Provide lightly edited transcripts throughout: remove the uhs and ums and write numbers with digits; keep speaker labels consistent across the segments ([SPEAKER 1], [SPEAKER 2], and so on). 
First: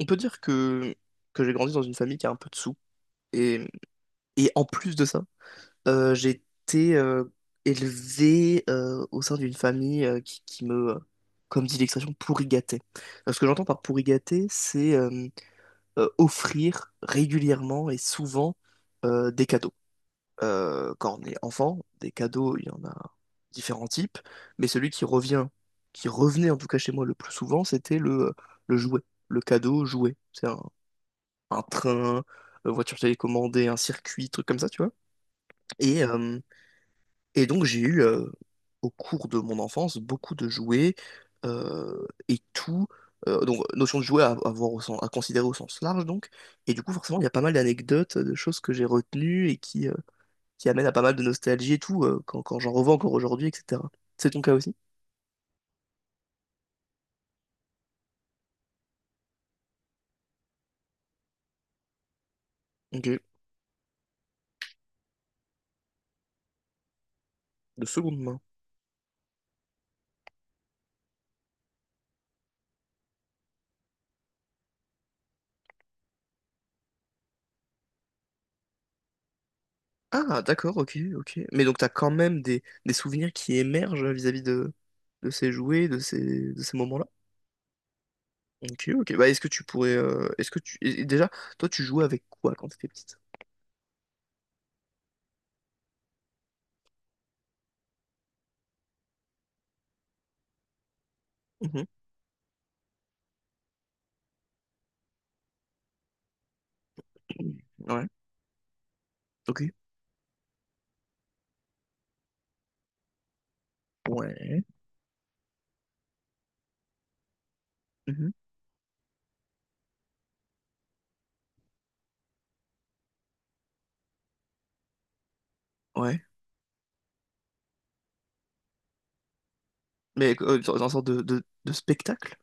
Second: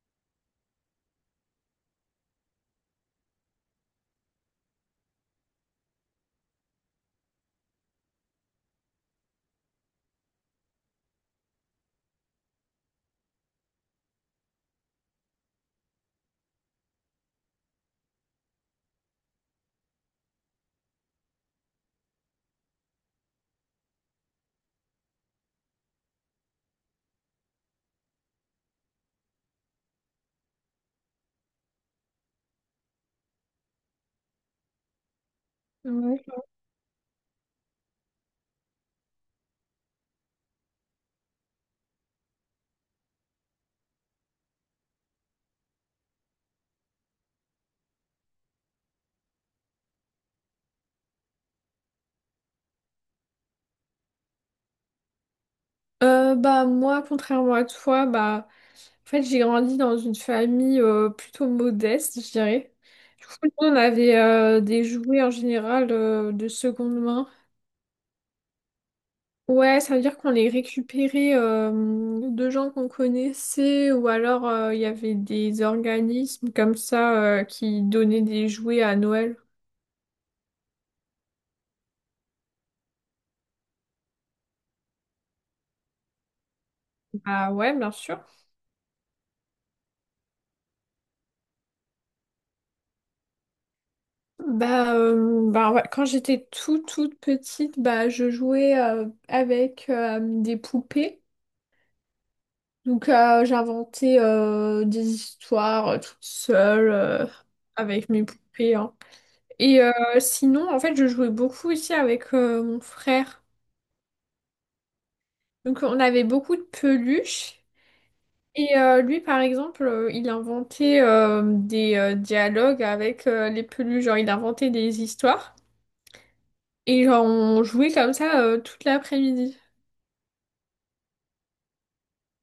[SPEAKER 1] On peut dire que j'ai grandi dans une famille qui a un peu de sous. Et, et en plus de ça, j'ai été élevé au sein d'une famille qui, qui me, comme dit l'expression, pourri gâté. Ce que j'entends par pourri gâté, c'est offrir régulièrement et souvent des cadeaux. Quand on est enfant, des cadeaux, il y en a différents types, mais qui revenait en tout cas chez moi le plus souvent, c'était le jouet, le cadeau jouet. C'est un train, voiture télécommandée, un circuit, trucs comme ça, tu vois. Et, euh,
[SPEAKER 2] Ouais.
[SPEAKER 1] et donc j'ai eu, au cours de mon enfance, beaucoup de jouets et tout. Donc notion de jouet à voir au sens- à considérer au sens large, donc. Et du coup, forcément, il y a pas mal d'anecdotes, de choses que j'ai retenues et qui amènent à pas mal de nostalgie et tout, quand j'en revends encore aujourd'hui, etc. C'est ton cas aussi?
[SPEAKER 2] Bah moi, contrairement à toi, bah en fait j'ai grandi dans une famille plutôt modeste, je dirais.
[SPEAKER 1] Ok,
[SPEAKER 2] Du coup, nous, on avait des jouets en général de seconde main.
[SPEAKER 1] de seconde main.
[SPEAKER 2] Ouais, ça veut dire qu'on les récupérait de gens qu'on connaissait ou alors il y avait des organismes comme ça qui donnaient des jouets à Noël.
[SPEAKER 1] Ah, d'accord, ok, ok. Mais donc t'as quand même des souvenirs qui émergent vis-à-vis de ces jouets, de ces moments-là.
[SPEAKER 2] Bah ouais, bien sûr.
[SPEAKER 1] Ok, ok. Bah, est-ce que tu pourrais, est-ce que tu, et déjà, toi, tu jouais avec quoi quand t'étais petite?
[SPEAKER 2] Bah, bah ouais, quand j'étais toute toute petite, bah je jouais avec des poupées.
[SPEAKER 1] Mhm.
[SPEAKER 2] Donc j'inventais des histoires toute seule
[SPEAKER 1] Ouais.
[SPEAKER 2] avec mes poupées, hein.
[SPEAKER 1] Ok.
[SPEAKER 2] Et sinon, en fait, je jouais beaucoup aussi avec mon frère.
[SPEAKER 1] Ouais.
[SPEAKER 2] Donc on avait beaucoup de peluches.
[SPEAKER 1] Mhm.
[SPEAKER 2] Et lui, par exemple, il inventait des dialogues avec les peluches. Genre, il inventait des histoires.
[SPEAKER 1] Ouais.
[SPEAKER 2] Et genre, on jouait comme ça toute l'après-midi.
[SPEAKER 1] Mais euh, dans une sorte de spectacle?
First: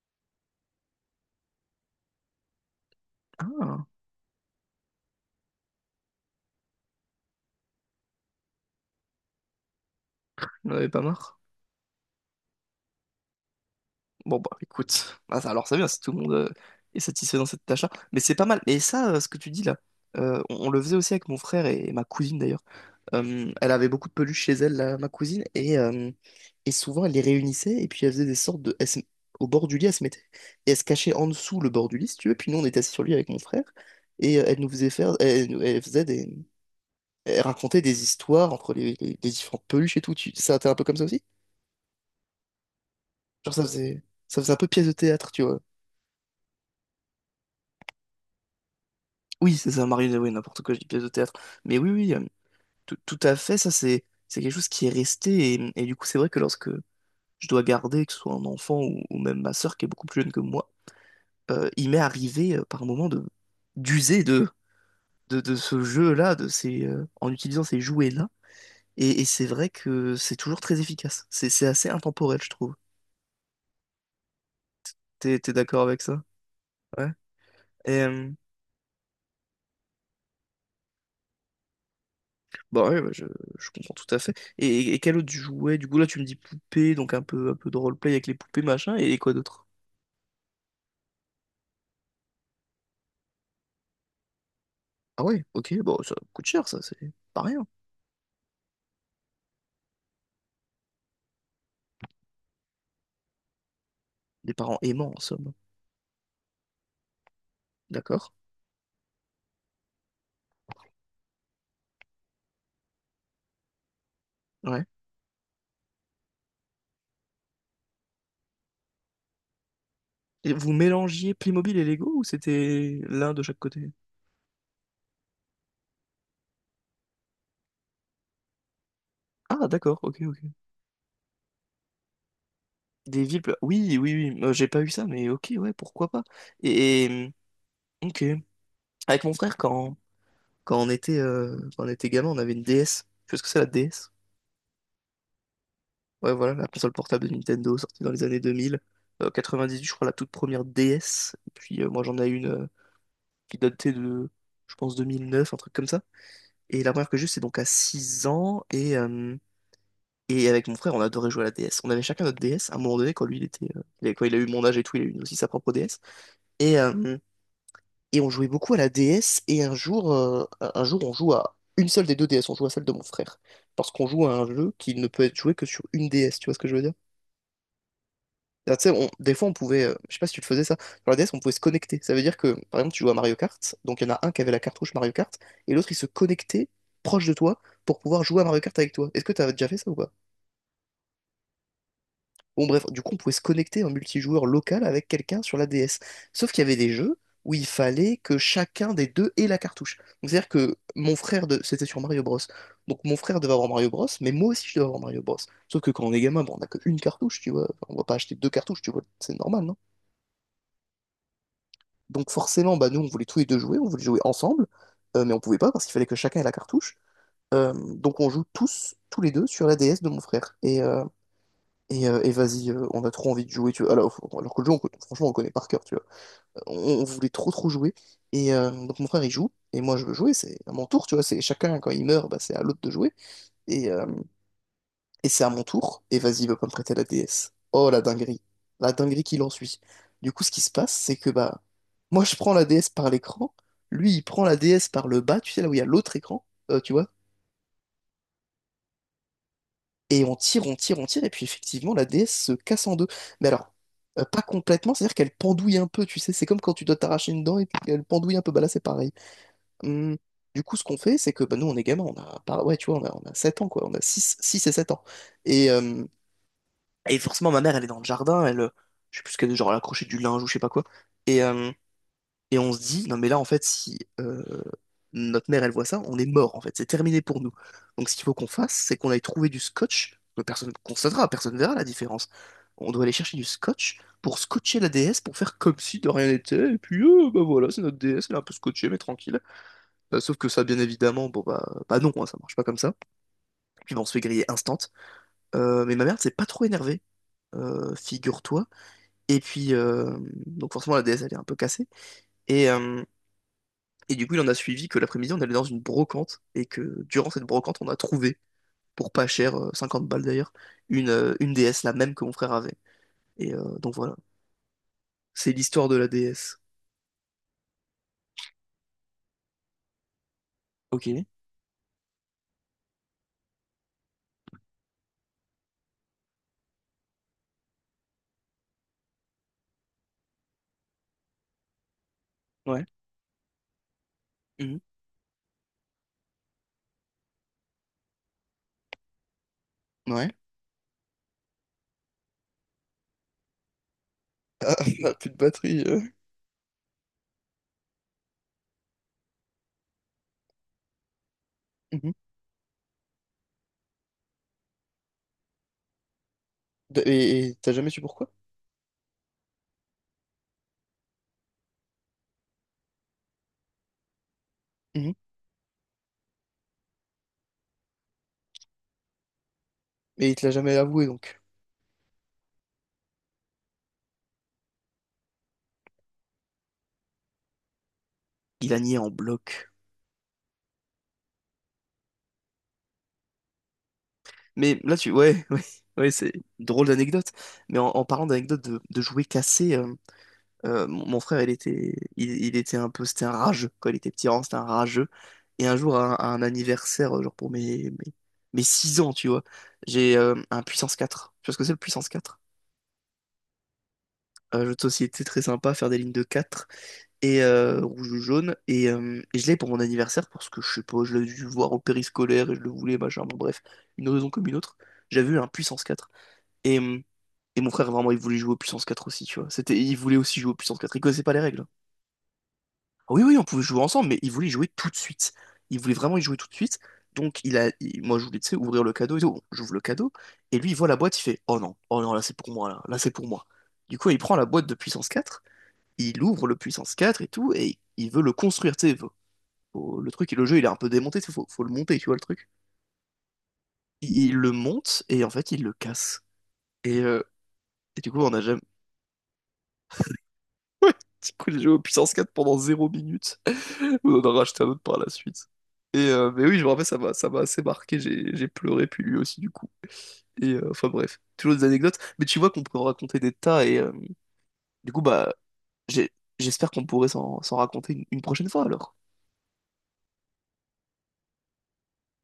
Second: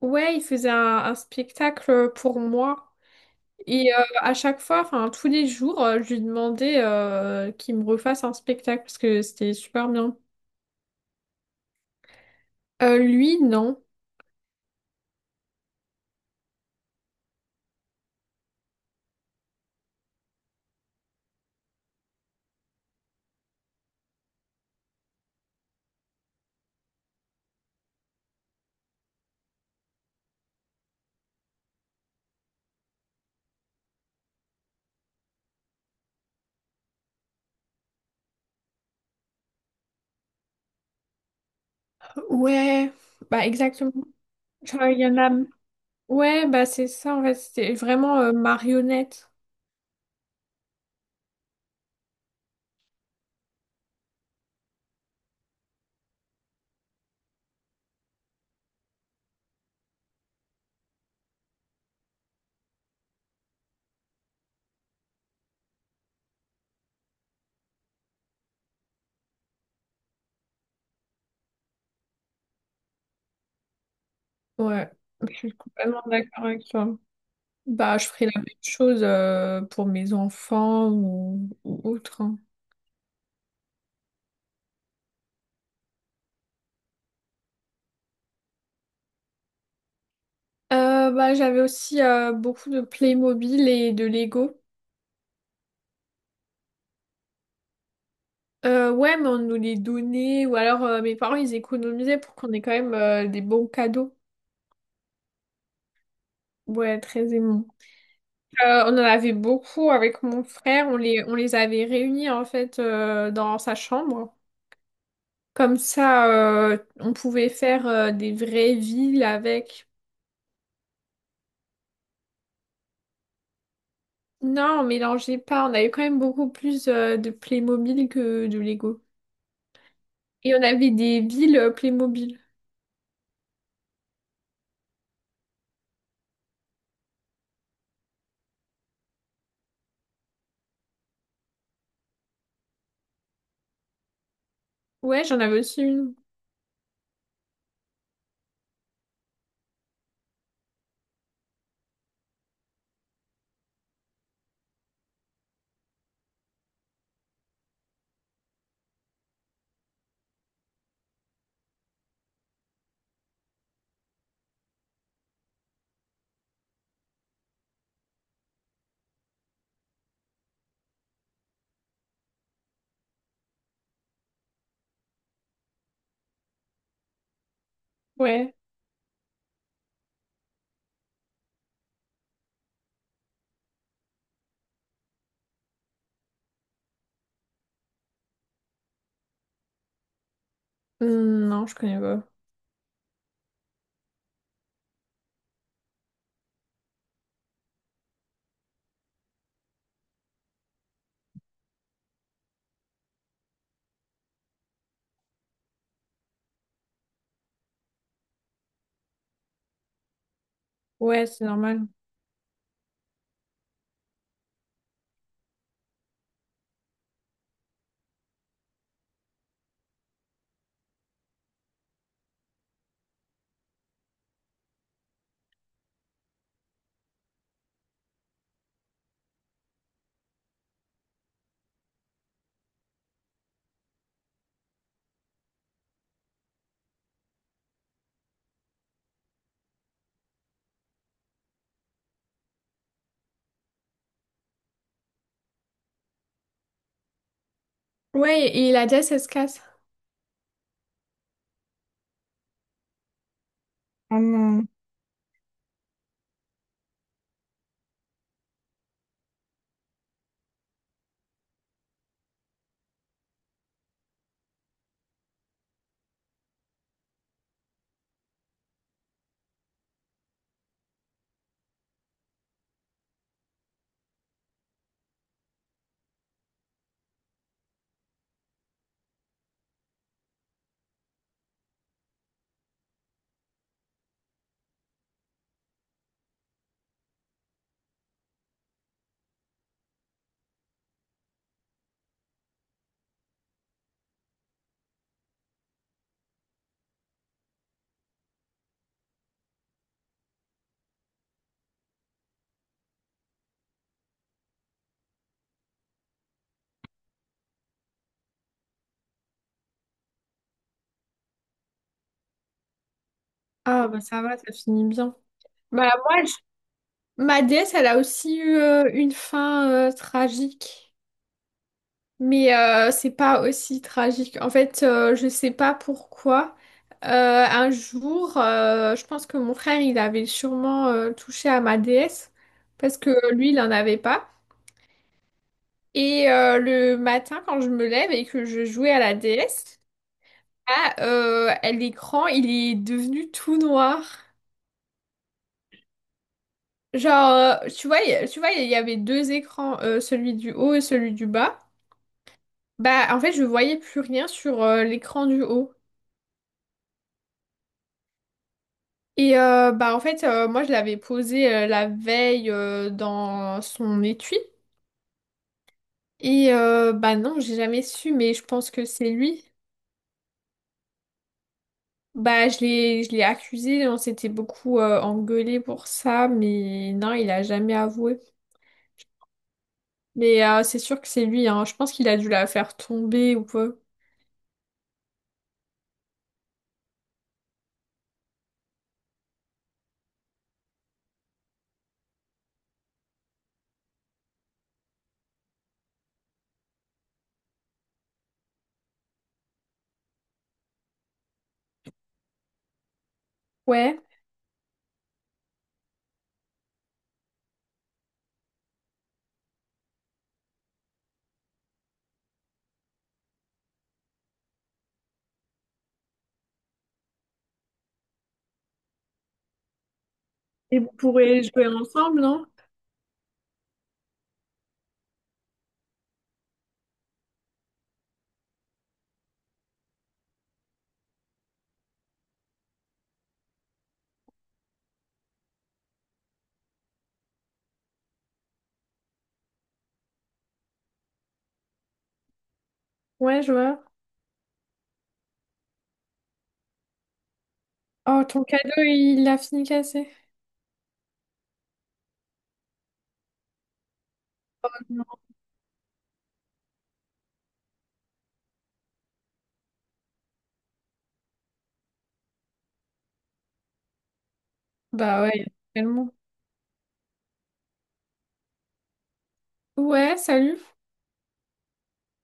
[SPEAKER 2] Ouais, il faisait un spectacle pour moi.
[SPEAKER 1] Ah,
[SPEAKER 2] Et à chaque fois, enfin tous les jours, je lui demandais qu'il me refasse un spectacle parce que c'était super bien.
[SPEAKER 1] on avait pas marre.
[SPEAKER 2] Lui, non.
[SPEAKER 1] Bon bah écoute, ah, ça- alors c'est bien si tout le monde est satisfait dans cette tâche-là. Mais c'est pas mal. Et ça, ce que tu dis là, on le faisait aussi avec mon frère et ma cousine d'ailleurs. Elle avait beaucoup de peluches chez elle, là, ma cousine, et souvent elle les réunissait et puis elle faisait des sortes de... elle se- Au bord du lit, elle se mettait et elle se cachait en dessous le bord du lit, si tu veux. Puis nous, on était assis sur lui avec mon frère et elle nous faisait faire... Elle, nous- elle faisait des... Elle racontait des histoires entre les différentes peluches et tout. Tu... Ça, t'es un peu comme ça aussi?
[SPEAKER 2] Ouais, bah
[SPEAKER 1] Genre
[SPEAKER 2] exactement.
[SPEAKER 1] ça faisait un peu
[SPEAKER 2] Genre,
[SPEAKER 1] pièce de
[SPEAKER 2] il y en
[SPEAKER 1] théâtre,
[SPEAKER 2] a...
[SPEAKER 1] tu vois.
[SPEAKER 2] Ouais, bah c'est ça en fait, c'était vraiment marionnette.
[SPEAKER 1] Oui, c'est ça, marionnette, oui, n'importe quoi, je dis pièce de théâtre. Mais tout, tout à fait, ça c'est quelque chose qui est resté. Et du coup, c'est vrai que lorsque je dois garder, que ce soit un enfant ou même ma sœur qui est beaucoup plus jeune que moi, il m'est arrivé par moment de d'user de ce jeu-là, en utilisant ces jouets-là. Et c'est vrai que c'est toujours très efficace. C'est assez intemporel, je trouve.
[SPEAKER 2] Ouais, je
[SPEAKER 1] T'es
[SPEAKER 2] suis
[SPEAKER 1] d'accord avec
[SPEAKER 2] complètement
[SPEAKER 1] ça?
[SPEAKER 2] d'accord avec toi.
[SPEAKER 1] Ouais.
[SPEAKER 2] Bah
[SPEAKER 1] Et,
[SPEAKER 2] je ferai
[SPEAKER 1] euh,
[SPEAKER 2] la même chose pour mes enfants ou autre, hein.
[SPEAKER 1] Bah je comprends tout à fait. Et quel autre tu jouais? Du coup, là, tu me dis poupée, donc un peu de roleplay avec les poupées, machin, et, quoi d'autre?
[SPEAKER 2] Bah j'avais aussi beaucoup de Playmobil et de Lego.
[SPEAKER 1] Ah ouais, ok, bon, ça coûte cher, ça, c'est pas rien.
[SPEAKER 2] Ouais, mais on nous les donnait, ou alors mes parents ils économisaient pour qu'on ait quand même des bons cadeaux.
[SPEAKER 1] Des parents aimants, en somme.
[SPEAKER 2] Ouais, très aimant.
[SPEAKER 1] D'accord.
[SPEAKER 2] On en avait beaucoup avec mon frère, on les avait réunis en fait dans sa chambre.
[SPEAKER 1] Ouais.
[SPEAKER 2] Comme ça, on pouvait faire des vraies villes avec.
[SPEAKER 1] Et vous mélangiez Playmobil et Lego ou c'était l'un de chaque côté?
[SPEAKER 2] Non, on mélangeait pas, on avait quand même beaucoup plus de Playmobil que de Lego.
[SPEAKER 1] Ah, d'accord, ok, ok.
[SPEAKER 2] Et on avait des villes Playmobil.
[SPEAKER 1] Des villes, pla- oui, oui, oui, j'ai pas eu ça, mais ok, ouais, pourquoi pas. Et, et, mmh, ok. Avec mon frère, quand on était, quand on était gamin, on avait une DS. Tu vois ce que c'est la DS?
[SPEAKER 2] Ouais, j'en avais aussi une.
[SPEAKER 1] Ouais, voilà, la console portable de Nintendo sortie dans les années 2000. 98, je crois, la toute première DS. Et puis moi, j'en ai une qui datait de, je pense, 2009, un truc comme ça. Et la première que j'ai eue, c'est donc à 6 ans. Et avec mon frère, on adorait jouer à la DS. On avait chacun notre DS. À un moment donné, quand lui, il était, il a- quand il a eu mon âge et tout, il a eu aussi sa propre DS. Et, euh, et on jouait beaucoup à la DS. Et un jour, on joue à une seule des deux DS. On joue à celle de mon frère. Parce qu'on joue à un jeu qui ne peut être joué que sur une DS. Tu vois ce que je veux dire?
[SPEAKER 2] Ouais.
[SPEAKER 1] Ah, tu sais, on- des fois, on pouvait, je sais pas si tu le faisais ça, sur la DS, on pouvait se connecter. Ça veut dire que, par exemple, tu joues à Mario Kart, donc il y en a un qui avait la cartouche Mario Kart, et l'autre, il se connectait proche de toi pour pouvoir jouer à Mario Kart avec toi. Est-ce que t'as déjà fait ça ou pas?
[SPEAKER 2] Non, je connais pas.
[SPEAKER 1] Bon, bref, du coup, on pouvait se connecter en multijoueur local avec quelqu'un sur la DS. Sauf qu'il y avait des jeux où il fallait que chacun des deux ait la cartouche. Donc, c'est-à-dire que mon frère, de... c'était sur Mario Bros. Donc, mon frère devait avoir Mario Bros, mais moi aussi, je devais avoir Mario Bros. Sauf que quand on est gamin, bon, on n'a qu'une cartouche, tu vois. Enfin, on va pas acheter deux cartouches, tu vois. C'est normal, non?
[SPEAKER 2] Ouais, c'est normal.
[SPEAKER 1] Donc forcément, bah, nous, on voulait tous les deux jouer, on voulait jouer ensemble, mais on pouvait pas parce qu'il fallait que chacun ait la cartouche. Donc on joue tous les deux, sur la DS de mon frère. Et vas-y, on a trop envie de jouer, tu vois. Alors que le jeu, on co- franchement, on le connaît par cœur, tu vois. On voulait trop jouer. Donc mon frère, il joue, et moi, je veux jouer, c'est à mon tour, tu vois. C'est chacun, quand il meurt, bah, c'est à l'autre de jouer. Et, euh, et c'est à mon tour, et vas-y, va pas me prêter la DS. Oh la dinguerie. La dinguerie qui l'ensuit. Du coup, ce qui se passe, c'est que bah, moi je prends la DS par l'écran, lui il prend la DS par le bas, tu sais là où il y a l'autre écran, tu vois,
[SPEAKER 2] Ouais, et la déesse, elle se casse.
[SPEAKER 1] et on tire, on tire, et puis effectivement la DS se casse en deux. Mais alors,
[SPEAKER 2] Oh
[SPEAKER 1] pas
[SPEAKER 2] non.
[SPEAKER 1] complètement, c'est-à-dire qu'elle pendouille un peu, tu sais, c'est comme quand tu dois t'arracher une dent et puis qu'elle pendouille un peu, bah là c'est pareil. Hum, Du coup, ce qu'on fait, c'est que bah, nous on est gamins, on a, par- ouais, tu vois, on a 7 ans quoi, on a 6 et 7 ans. Et. euh, Et forcément, ma mère, elle est dans le jardin, je sais plus ce qu'elle, genre, elle accrochait du linge ou je sais pas quoi. Et, euh, et on se dit, non mais là, en fait, si notre mère, elle voit ça, on est mort, en fait, c'est terminé pour nous. Donc ce qu'il faut qu'on fasse, c'est qu'on aille trouver du scotch, que personne constatera, personne verra la différence. On doit aller chercher du scotch pour scotcher la déesse, pour faire comme si de rien n'était, et puis, bah voilà, c'est notre déesse, elle est un peu scotchée, mais tranquille. Sauf que ça, bien évidemment, bon bah, bah non, hein, ça marche pas comme ça. Puis bah, on se fait griller instant. Mais ma mère, c'est pas trop énervée. Figure-toi. Et puis, donc forcément, la déesse, elle est un peu cassée. Et, euh, et du coup, il en a suivi que l'après-midi, on allait dans une brocante, et que durant cette brocante, on a trouvé, pour pas cher, 50 balles d'ailleurs, une déesse, la même que mon frère avait.
[SPEAKER 2] Ah,
[SPEAKER 1] Donc
[SPEAKER 2] bah
[SPEAKER 1] voilà,
[SPEAKER 2] ça va, ça finit bien.
[SPEAKER 1] c'est l'histoire
[SPEAKER 2] Bah
[SPEAKER 1] de la
[SPEAKER 2] moi,
[SPEAKER 1] déesse.
[SPEAKER 2] ma déesse, elle a aussi eu une fin tragique.
[SPEAKER 1] Ok.
[SPEAKER 2] Mais c'est pas aussi tragique. En fait, je sais pas pourquoi. Euh, un jour, je pense que mon frère, il avait sûrement touché à ma déesse.
[SPEAKER 1] Ouais.
[SPEAKER 2] Parce que lui, il en avait pas.
[SPEAKER 1] Mhm.
[SPEAKER 2] Et le matin, quand je me lève et que je jouais à la déesse,
[SPEAKER 1] Ouais.
[SPEAKER 2] ah, l'écran, il est devenu tout noir.
[SPEAKER 1] Ah, on plus de batterie.
[SPEAKER 2] Genre, tu vois, tu vois, il y avait deux écrans, celui du haut et celui du bas.
[SPEAKER 1] Mhm.
[SPEAKER 2] Bah, en fait, je voyais plus rien sur l'écran du haut.
[SPEAKER 1] De- et t'as jamais su pourquoi?
[SPEAKER 2] Et bah, en fait, moi, je l'avais posé la veille dans son étui.
[SPEAKER 1] Mhm.
[SPEAKER 2] Et bah, non, j'ai jamais su, mais je pense que c'est lui.
[SPEAKER 1] Et il te l'a jamais avoué, donc.
[SPEAKER 2] Bah, je l'ai accusé, on s'était beaucoup engueulé pour ça, mais non, il a jamais avoué.
[SPEAKER 1] Il a nié en bloc.
[SPEAKER 2] Mais c'est sûr que c'est lui, hein. Je pense qu'il a dû la faire tomber ou quoi.
[SPEAKER 1] Mais là, tu... Ouais, ouais, c'est une drôle d'anecdote. Mais en parlant d'anecdote de jouets cassés, mon mon frère, il était un peu, c'était un rageux. Quand il était petit, vraiment, c'était un rageux. Et un jour, à à un anniversaire, genre pour mes 6 ans, tu vois, j'ai un puissance 4. Tu vois ce que c'est le puissance 4?
[SPEAKER 2] Ouais.
[SPEAKER 1] Un jeu de société très sympa, faire des lignes de 4 et rouge ou jaune. Et je l'ai pour mon anniversaire parce que je sais pas, je l'ai dû voir au périscolaire et je le voulais, machin. Bon, bref, une raison comme une autre. J'avais eu un puissance 4. Et, euh, et mon frère, vraiment, il voulait jouer au puissance 4 aussi, tu vois. C'était, il voulait aussi jouer au puissance
[SPEAKER 2] Et vous
[SPEAKER 1] 4. Il connaissait pas les
[SPEAKER 2] pourrez
[SPEAKER 1] règles, hein.
[SPEAKER 2] jouer ensemble, non?
[SPEAKER 1] Oui, oui, on pouvait jouer ensemble, mais il voulait y jouer tout de suite. Il voulait vraiment y jouer tout de suite. Donc, moi, je voulais, tu sais, ouvrir le cadeau et tout. Bon, j'ouvre le cadeau. Et lui, il voit la boîte, il fait, oh non, oh non, là, c'est pour moi, là, c'est pour moi. Du coup, il prend la boîte de puissance quatre, il ouvre le puissance 4 et tout, et il veut le construire, tu sais. Le truc, et le jeu, il est un peu démonté, tu sais, faut le monter, tu vois, le truc.
[SPEAKER 2] Ouais, je vois.
[SPEAKER 1] Il le monte, et en fait, il le casse. Et, euh, et du coup,
[SPEAKER 2] Oh,
[SPEAKER 1] on a
[SPEAKER 2] ton
[SPEAKER 1] jamais
[SPEAKER 2] cadeau, il a fini cassé.
[SPEAKER 1] Petit coup, j'ai joué au puissance 4 pendant zéro minutes. On en a racheté un autre par la suite. Mais oui, je me rappelle, ça m'a assez marqué. J'ai pleuré, puis lui aussi, du coup. Enfin bref, toujours des anecdotes. Mais tu vois qu'on peut en raconter des tas. Du coup,
[SPEAKER 2] Bah
[SPEAKER 1] bah,
[SPEAKER 2] ouais,
[SPEAKER 1] j'ai-
[SPEAKER 2] tellement.
[SPEAKER 1] j'espère qu'on pourrait s'en raconter une prochaine fois alors.
[SPEAKER 2] Ouais, salut.